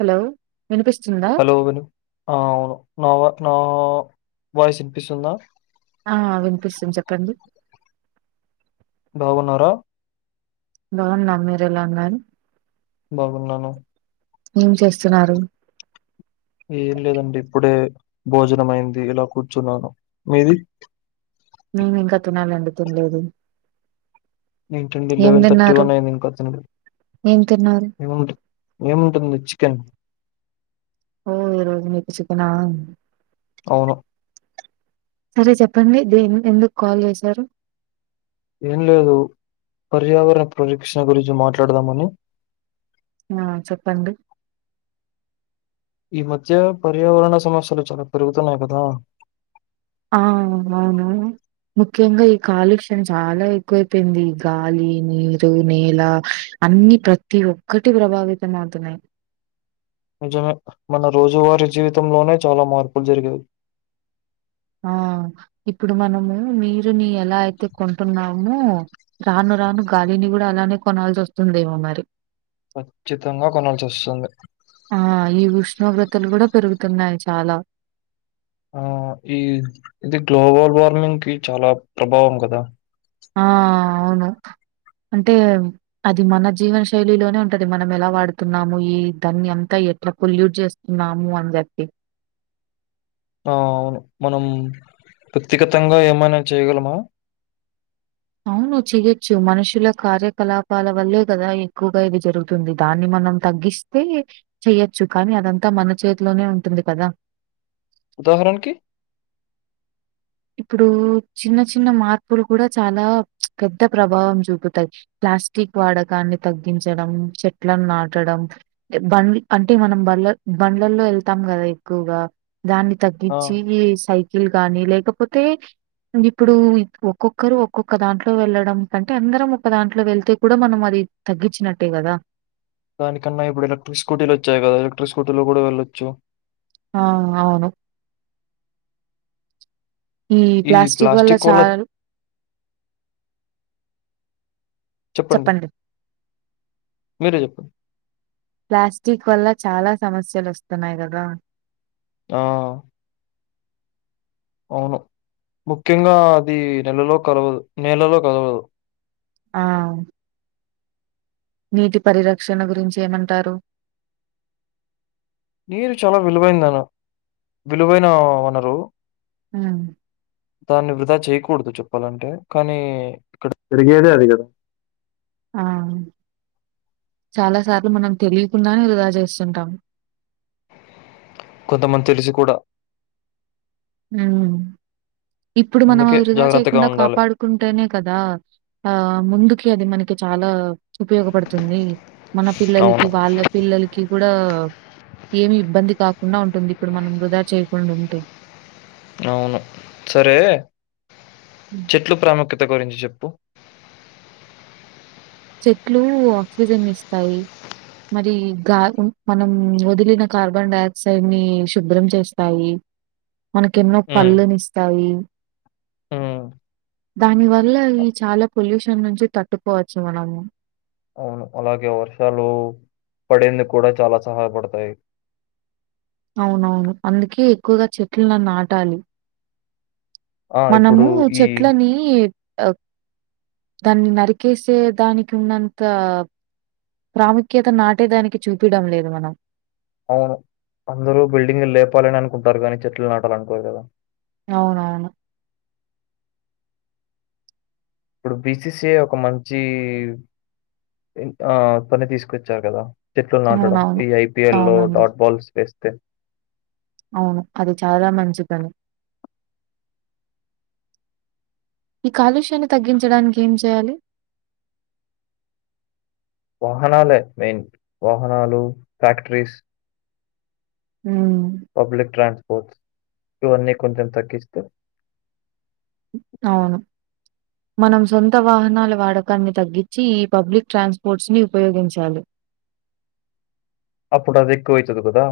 Hello! వినిపిస్తుందా hello విను ఆ అవును నా వ నా వాయిస్ ఇన్పిస్తుందా? ఆ విన్పిస్తున్ చెప్పండి? బాగున్నారా? బాగున్నా, మీరెలా ఉన్నారు? బాగున్నాను. ఏం చేస్తున్నారు? ఏం లేదండి ఇప్పుడే భోజనం అయింది ఇలా కూర్చున్నాను మీది నేనింక తినాలండి తిన్లేదు. ఏంటండి లెవెన్ థర్టీ వన్ అయింది ఇంకా తిన్లే ఏం తిన్నారు ఏముంట ఏముంటది మీద్ చికెన్ ఓ ఈ రోజు మీది చికెనా అవును సరే చెప్పండి దే ఎన్ ఎందుక్ కాల్ చేశారు? ఏం లేదు పర్యావరణ ప్రరక్షణ గురించి మాట్లాడ్దామని ఆ చెప్పండి. ఈ మధ్య పర్యావరణ సమస్యలు చాలా పెరుగుతున్నాయి కదా ఆ అవునా ముఖ్యంగా ఈ కాలుష్యం చాలా ఎక్కువైపోయింది గాలి, నీరు, నేల అన్నీ ప్రతి ఒక్కటి ప్రభావితం అవుతున్నాయి. నిజమే మన రోజువారి జీవితంలోనే చాలా మార్పులు జరిగాయి. ఆ ఇప్పుడు మనము నీరుని ఎలా అయితే కొంటున్నామో రాను రాను గాలిని కూడా అలానే కొనాల్సొస్తుందేమో మరి ఖచ్చితంగా కొనాల్సొస్తుంది. ఆ ఈ ఉష్ణోగ్రతలు గూడా పెరుగుతున్నాయి చాలా ఆ ఈ ఇది గ్లోబల్ వార్మింగ్కి చాలా ప్రభావం కదా ఆ.... అవును. అంటే అది మన జీవన శైలిలోనే ఉంటది మనం ఎలా వాడుతున్నాము ఈ దాన్ని ఎంత ఎట్ల పొల్యూట్ చేస్తున్నాము అన్ జెప్పి ఆ అవును మనం వ్యక్తిగతంగా ఏమైనా చేయగలమా? అవును చేయొచ్చు మనుషుల కార్యకలాపాల వల్లే కదా ఎక్కువగా ఇది జరుగుతుంది దాన్ని మ మనం తగ్గిస్తే చెయ్యొచ్చు కానీ అదంతా మన చేతిలోనే ఉంటుంది కదా ఉదాహరణకి ఇప్పుడు చిన్న చిన్న మార్పులు కూడా చాలా పెద్ద ప్రభావం చూపుతాయి ప్లాస్టిక్ వాడకాన్ని తగ్గించడం చెట్లను నాటం అంటే మనం బండ్లల్లో వెళ్తాం కదా ఎక్కువగా దాన్ని ఆ! తగ్గించి సైకిల్ గానీ లేక పోతే ఇప్పుడు ఒక్కొక్కరు ఒక్కొక్క దాంట్లో వెళ్ళడం కంటే అందరం ఒక్క దాంట్లో వెళ్తే కూడా మనం అది తగ్గించినట్టే కదా దానికన్నా ఇప్పుడు ఎలక్ట్రిక్ స్కూటీలు వచ్చాయి కదా ఎలక్ట్రిక్ స్కూటీలో కూడా వెళ్ళొచ్చు ఆ అవును ఈ ప్లాస్టిక్ వల్ల చాల చెప్పండి మీరే చెప్పండి ప్లాస్టిక్ వల్ల చాలా సమస్యలు వస్తున్నాయి కదా ఆ అవును ముఖ్యంగా అది నెలలో కలవదు నేలలో కలవదు ఆ నీటి పరిరక్షణ గురించి ఏమంటారు నీరు చాలా విలువైందన్న విలువైన వనరు ఆ దాన్ని వృధా చేయకూడదు చెప్పాలంటే కానీ ఇక్కడ జరిగేదే అది కదా ఆ చాలా సార్లు మనం తెలియకుండానే వృధా చేస్తుంటాము కొంతమంది తెలిసి కూడా మ్ ఇప్పుడు మనం అందుకే వృధా జాగ్రత్తగా చేయకుండా ఉండాలి. కాపాడుకుంటేనే కదా ఆ ముందుకి అది మనక్ కి చాలా ఉపయోగపడుతుంది మన అవును. పిల్లలకి వాళ్ళ పిల్లలకి కూడా ఏమి ఇబ్బంది కాకుండా ఉంటుంది ఇప్పుడు మనం వృధా చేయకుండా ఉంటే అవును సరే హ్మ్. చెట్లు ప్రాముఖ్యత గురించి చెప్పు చెట్లు ఆక్సిజన్ ఇస్తాయి మరి గా మనం వదిలిన కార్బన్ డైఆక్సైడ్ ని శుభ్రం చేస్తాయి [inaudible] మనకి ఎన్నో హ్మ్. పళ్ళునిస్తాయి హ్మ్. దాని వల్ల అ ఈ చాలా పొల్యూషన్ నుంచి తట్టుకోవ చ్చు మనం అవును అలాగే వర్షాలు పడేందుకు కూడా చాలా సహాయపడతాయి అవునవును అందుకే ఎక్కువగా చెట్లును నాటాలి ఆ! ఇప్పుడు మనము ఈ చెట్లని ఆ దాన్ని నరికేసే దానికి ఉన్నంత ప్రాముఖ్యత నాటేదానికి చూపిడం లేదు మనం అవును అందరూ బిల్డింగ్ లేపాలని అనుకుంటారు కానీ చెట్లు నాటాలనుకోరు కదా అవునవును ఇప్పుడు బిసిసిఏ ఒక మంచి ఆ పని తీసుకొచ్చారు కదా చెట్లు నాటడం అవునవును. ఈ ఐపీఎల్ లో అవునండి. డాట్ బాల్స్ వేస్తే అవును అది చాలా మంచిపని ఈ కాలుష్యాన్ని తగ్గించడానికి ఏం చేయాలి వాహనాలే మెయిన్ వాహనాలు ఫ్యాక్టరీస్ హ్మ్. పబ్లిక్ ట్రాన్స్పోర్ట్ ఇవన్నీ కొంచెం తగ్గిస్తే అవును మనం సొంత వాహనాల వాడకాన్ని తగ్గించి ఈ పబ్లిక్ ట్రాన్స్పోర్ట్స్ ని ఉపయోగించాలి అప్పుడది ఏక్కువతది కదా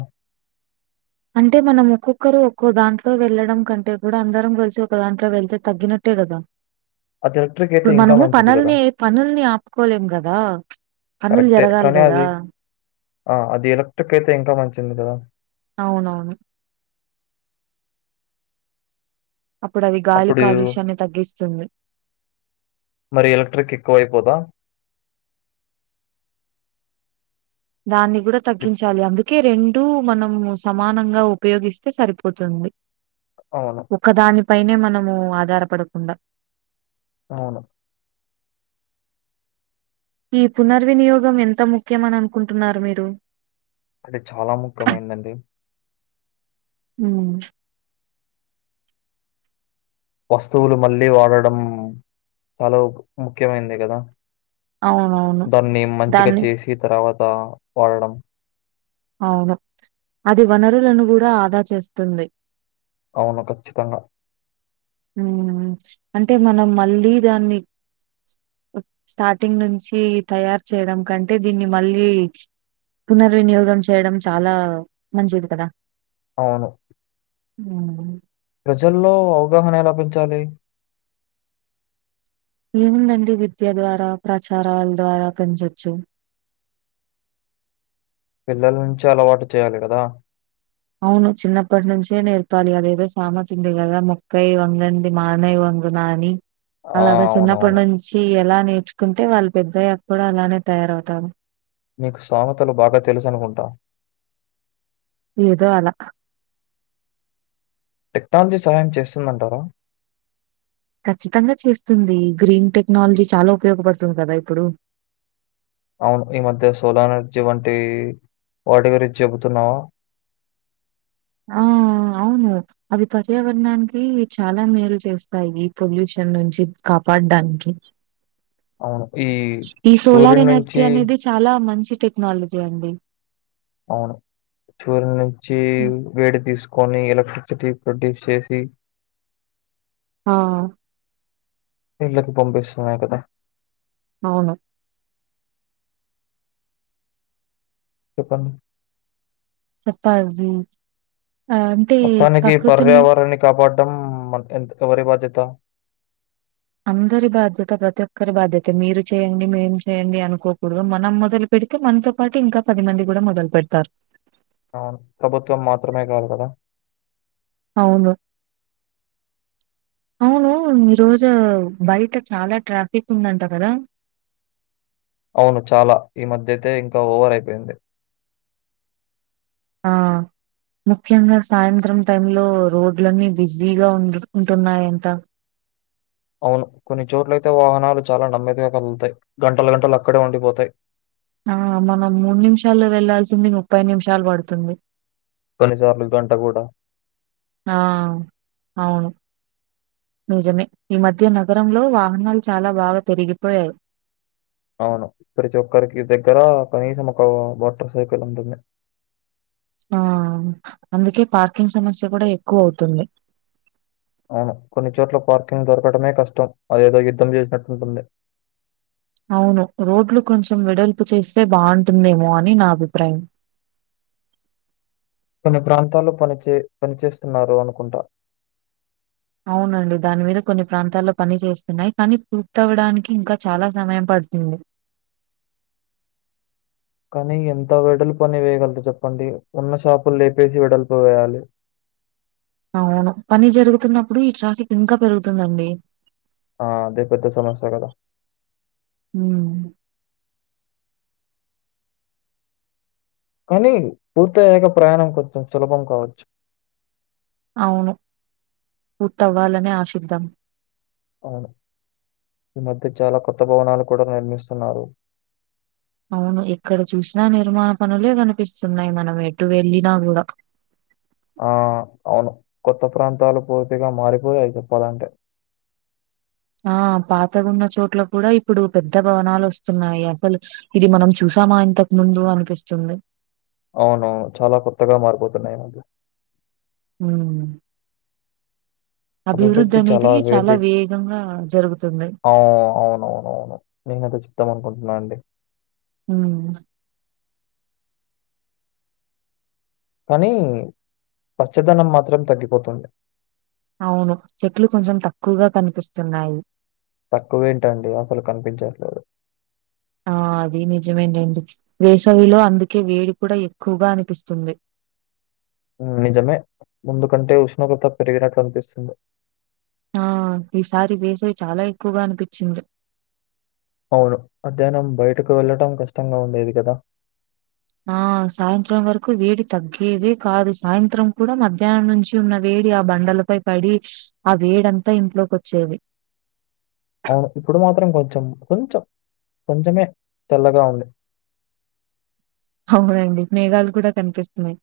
అంటే మనం ఒక్కొక్కరు ఒక్కో దాంట్లో వెళ్ళడం కంటే కూడా అందరం కలిసి ఒక దాంట్లో వెళ్తే తగ్గినట్ ట్టే కదా అట్లే ఇప్పుడు మనము పనుల్ని పనుల్ని ఆపుకోలేం కదా పనులు కరెక్టే. జరగాలి కానీ అది కదా ఆ అది ఎలక్ట్రిక్ అయితే ఇంకా మంచిది కదా అవునవును అప్పుడు అది అప్పుడు గాలిికలుష్యాన్ని తగ్గిస్తుంది మరి ఎలక్ట్రిక్ ఎక్కువ అైపోదా దాన్ని కూడా విత్ తగ్గించాలి అందు కే రెండు మనం సమానంగా ఉపయోగిస్తే సరిపోతుంది అవును. ఒకదానిపైనే మనము ఆధారపడకుండా అవును ఈ పునర్వినియోగం ఎంత ముఖ్యమని అనుకుంటున్నారు మీరు అంటే చాలా ముఖ్యమైందండి మ్ వస్తువులు మళ్ళీ వాడడం చాలా ముఖ్యమైంది కదా అవునవును. దాన్ని మంచిగా దాన్ని చేసి తర్వాత వాడడం అవును అది వనరులను కూడా ఆదా చేస్తుంది అవును ఖచ్చితంగా మ్ అంటే మనం మళ్ళీ దాన్ని స్టార్టింగ్ నుంచి తయారు చేయడం కంటే దీన్ని మళ్ళీ పునర్వినియోగం చేయడం చాలా మంచిది కదా అవును మ్ ప్రజల్లో అవగాహన ఎలా పెంచాలి ఏముందండి విద్య ద్వారా ప్రచారాల ద్వారా పెంచోచ్చు పిల్లల నుంచి అలవాటు చేయాలి కదా అవును చిన్నప్పటి నుంచే నేర్పాలి అదేదో సామేతి ఉంది కదా మొక్కయ్ వంగనిది మానై వన్ నాని ఆ! అలాగా చిన్నప్పటి అవునవును. నుంచి అలా నేర్చుకుంటే వాళ్ళు పెద్దయ్యాక కూడా అలానే తయారవుతారు నికు సామతలు బాగా తెలుసు అనుకుంటా ఇదో అలా టెక్నాలజీ సహాయం చేస్తుందంటారా ఖచ్చితంగా చేస్తుంది గ్రీన్ టెక్నాలజీ చాలా ఉపయోగపడుతుంది కదా ఇప్పుడు అవును ఈ మధ్య సోలార్ ఎనర్జీ వంటి వాటి గురించి చెబుతున్నావా ఆ అవును అవి పర్యావరణానికి చాలా మేలు చేస్తాయి పొల్యూషన్ నుంచి కాపా అడ్డానికి అవును. ఈ ఈ సోలార్ సూర్యుడి ఎనర్జీ నుంచి అనేది చాలా మంచి టెక్నాలజీ అండి అవును చూరు నుంచి హ్మ్. వేడి తీస్ కొని ఎలక్ట్రిసిటీ ప్రొడ్యూస్ చేసి ఓ ఇళ్లకు పంపిస్తున్నాయి కదా అవును చెప్పండి చెప్పజి మొత్తానికి పర్యావరణాన్ని కాపాడ్డం ఎన్ ఎవరి బాధ్యత అందరి బాధ్యత ప్రతి ఒక్కరి బాధ్యత మీరు చేయండి మేము చేయండి అనుకోకూడదు మనం మొదలు పె పెడితే మనతో పాటు ఇంకా పది మంది కూడా మొదలు పెడతారు అవును ప్రభుత్వం మాత్రమే గాదు కదా అవును అవును ఈరోజు బయట చాలా ట్రాఫిక్ ఉందంట కదా అవును చాలా ఈ మధ్యయితే ఇంకా ఓవర్ అయిపోయింది ఆ ముఖ్యంగా సాయంత్రం టైంలో రోడ్లన్నీ బిజీగా ఉ ఉంటున్నాయంట అవును కొన్ని చోట్లయితే వాహనాలు చాలా నమ్మేదిగా కదులుతాయి గంటల గంటలు అక్కడే ఉండిపోతాయి ఆ మనం మూడు నిమిషాల్లో వెళ్లాల్సింది ముప్పై నిమిషాలు పడుతుంది కొన్నిసార్లు గంట కూడా ఆ అవును నిజమే ఈ మధ్య నగరంలో వాహనాలు చాలా బాగా పెరిగిపోయాయి అవును ప్రతి ఒక్కరికి దగ్గర కనీసం ఒక మోటార్ సైకిల్ ఉంటుంది ఆ అందుకే పార్కింగ్ సమస్య కూడా ఎక్కువవుతుంది అవును కొన్ని చోట్ల పార్కింగ్ దొరకటమే కష్టం అదేదో యుద్ధం చేసినట్టుంటుంది అవును రోడ్లు కొంచెం వెడల్పు చేస్తే బావుంటుందేమో అని నా అభిప్రాయం కొన్ని ప్రాంతాల్లో పనిచే పనిచేస్తున్నారు అనుకుంట అవునండి దాని మీద కొన్ని ప్రాంతాల్లో పని చేస్తున్నాయి కానీ పూర్తవడానికి ఇంకా చాలా సమయం పడ్ తింది కానీ ఎంత వెడల్పని వేయగలరు చెప్పండి ఉన్న షాపులు లేపేసి వెడల్పేయాలి అవును పని జరుగుతున్నప్పుడు ఈ ట్రాఫిక్ ఇంకా పెరుగుతుందండి ఆ అదే పెద్ద సమస్య కదా మ్ కానీ పూర్తయ్యాక ప్రయాణం కొంచెం సులభం కావచ్చు అవును పూర్తవ్వాలని ఆశిద్దాం అవ్ను ఈ మధ్య చాలా కొత్త భవనాలు కూడా నిర్మిస్తున్నారు అవును ఎక్కడ చూసినా నిర్మాణ పనులే కనిపిస్తున్నాయి మనం ఎటు వెళ్ళిన గూడా ఆ అవును కొత్త ప్రాంతాలు పూర్తిగా మారిపోయాయి చెప్పాలంటే ఆ పాత ఉన్న చోట్ల కూడా ఇప్పుడు పెద్ద భవనాలు వస్తున్నాయి. అసలు ఇది మనం చూ స్తామా ఇంతకు ముందు అనిపిస్తుంది అవునువును చాలా కొత్తగా మారిపోతున్నాయి మాకు హ అభివృద్ధి చాల చాలా వేది వేగంగా జరుగుతుంది. అవు అవునువునువును ఈయనతో చెప్దాం అనుకుంటున్నా అండి ఔన కానీ పచ్చదనం మాత్రం తగ్గిపోతుంది. అవును చెట్లు కొంచెం తక్కువగా కనిపిస్తున్నాయి. తక్కువేంటండి అసలు కనిపించట్లేదు. ఆ! అది నిజమేనండి వేసవిలో అందుకే వేడి కూడా ఎక్కువగా అనిపిస్తుంది. నిజమే ముందుకంటే ఉష్ణోగ్రత పెరిగినట్లు అనిపిస్తుంది. ఆ ఈసారి వేసవి చాలా ఎక్కువగా అనిపించింది. అవును మధ్యాహ్నం బయటకు వెళ్ళటం కష్టంగా ఉండేది కదా. ఆ సాయంత్రం వరకు వేడి తగ్గేదే కాదు. సాయంత్రం కూడా మధ్యాహ్నం నుంచి ఉన్న వే డి ఆ బండల పై పడి ఆ వేడంతా ఇంట్లోకి వచ్చేది. అవును ఇప్పుడు మాత్రం కొంచెం కొంచెం కొంచమే తెల్లగా ఉంది. అవునండి మేఘాలు కూడా కనిపిస్తున్నాయి.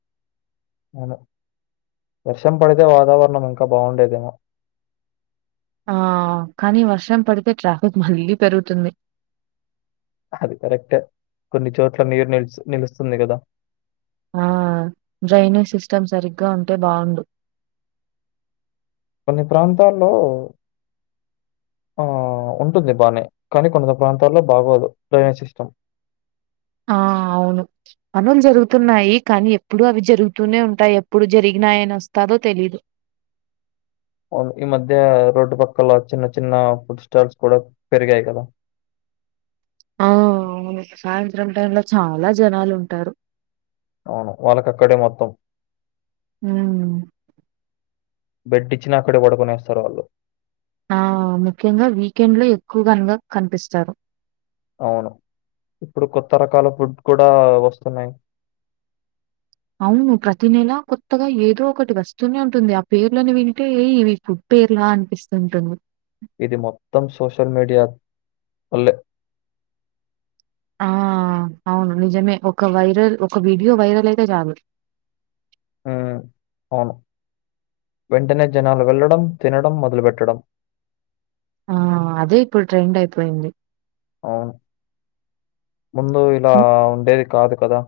అవును వర్షం పడితే వాతావరణం ఇంకా బాగుండేదేమో ఆ కానీ వర్షం పడితే ట్రాఫిక్ మళ్ళీ పెరుగుతుంది. అది కరెక్ట్ కొన్ని చోట్ల నీరు నిల్చ నిలుస్తుంది కదా ఆ డ్రైనేజ్ సిస్టమ్ సరిగ్గా ఉంటే బావుండు కొన్ని ప్రాంతాల్లో ఆ ఉంటుంది బానే కానీ కొంత ప్రాంతాల్లో బాగోదు డ్రైనేజ్ సిస్టమ్. ఆ అవును పనులు జరుగుతున్నాయి కానీ ఎప్పుడు అవి జరుగుతూనే ఉంటాయి. ఎప్పుడు జరిగినాయన వస్తా దో తెలీదు ఓ ముకి మధ్య రోడ్డు పక్కల చిన్న చిన్న ఫుడ్ స్టాల్స్ కూడా పెరిగాయి కదా ఆ అవును సాయంత్రం టైమ్ లో చాలా జనాలు ఉంటారు. అవును వాళ్ళకక్కడే మొత్తం అవును బెడ్ ఇచ్చినా అక్కడే వడుకొనేస్తారు వాళ్ళు ఆ ముఖ్యంగా వీకెండ్ లో ఎక్కువగానగా కనిపిస్తారు. అవును ఇప్పుడు కొత్త రకాల ఫుడ్ కూడా వస్తున్నాయి. అవును ప్రతి నెలా కొత్తగా ఏదో ఒకటి వస్తూనే ఉంటుంది. ఆ పేర్లోనే వినింటే ఏయి వీపు పేర్లా అనిపిస్తుంటుంది. ఇది మొత్తం సోషల్ మీడియా వల్లే ఆ అవును నిజమే ఒక వైరల్ ఒక వీడియో వైరల్ అయితే చాలు హ అవును వెంటనే జనాలు వెళ్లడం తినడం మొదలుపెట్టడం ఆ అదే ఇప్పుడు ట్రెండ్ అయిపోయింది అవును ముందు ఇలా హ్మ్. ఉండేది కాదు కదా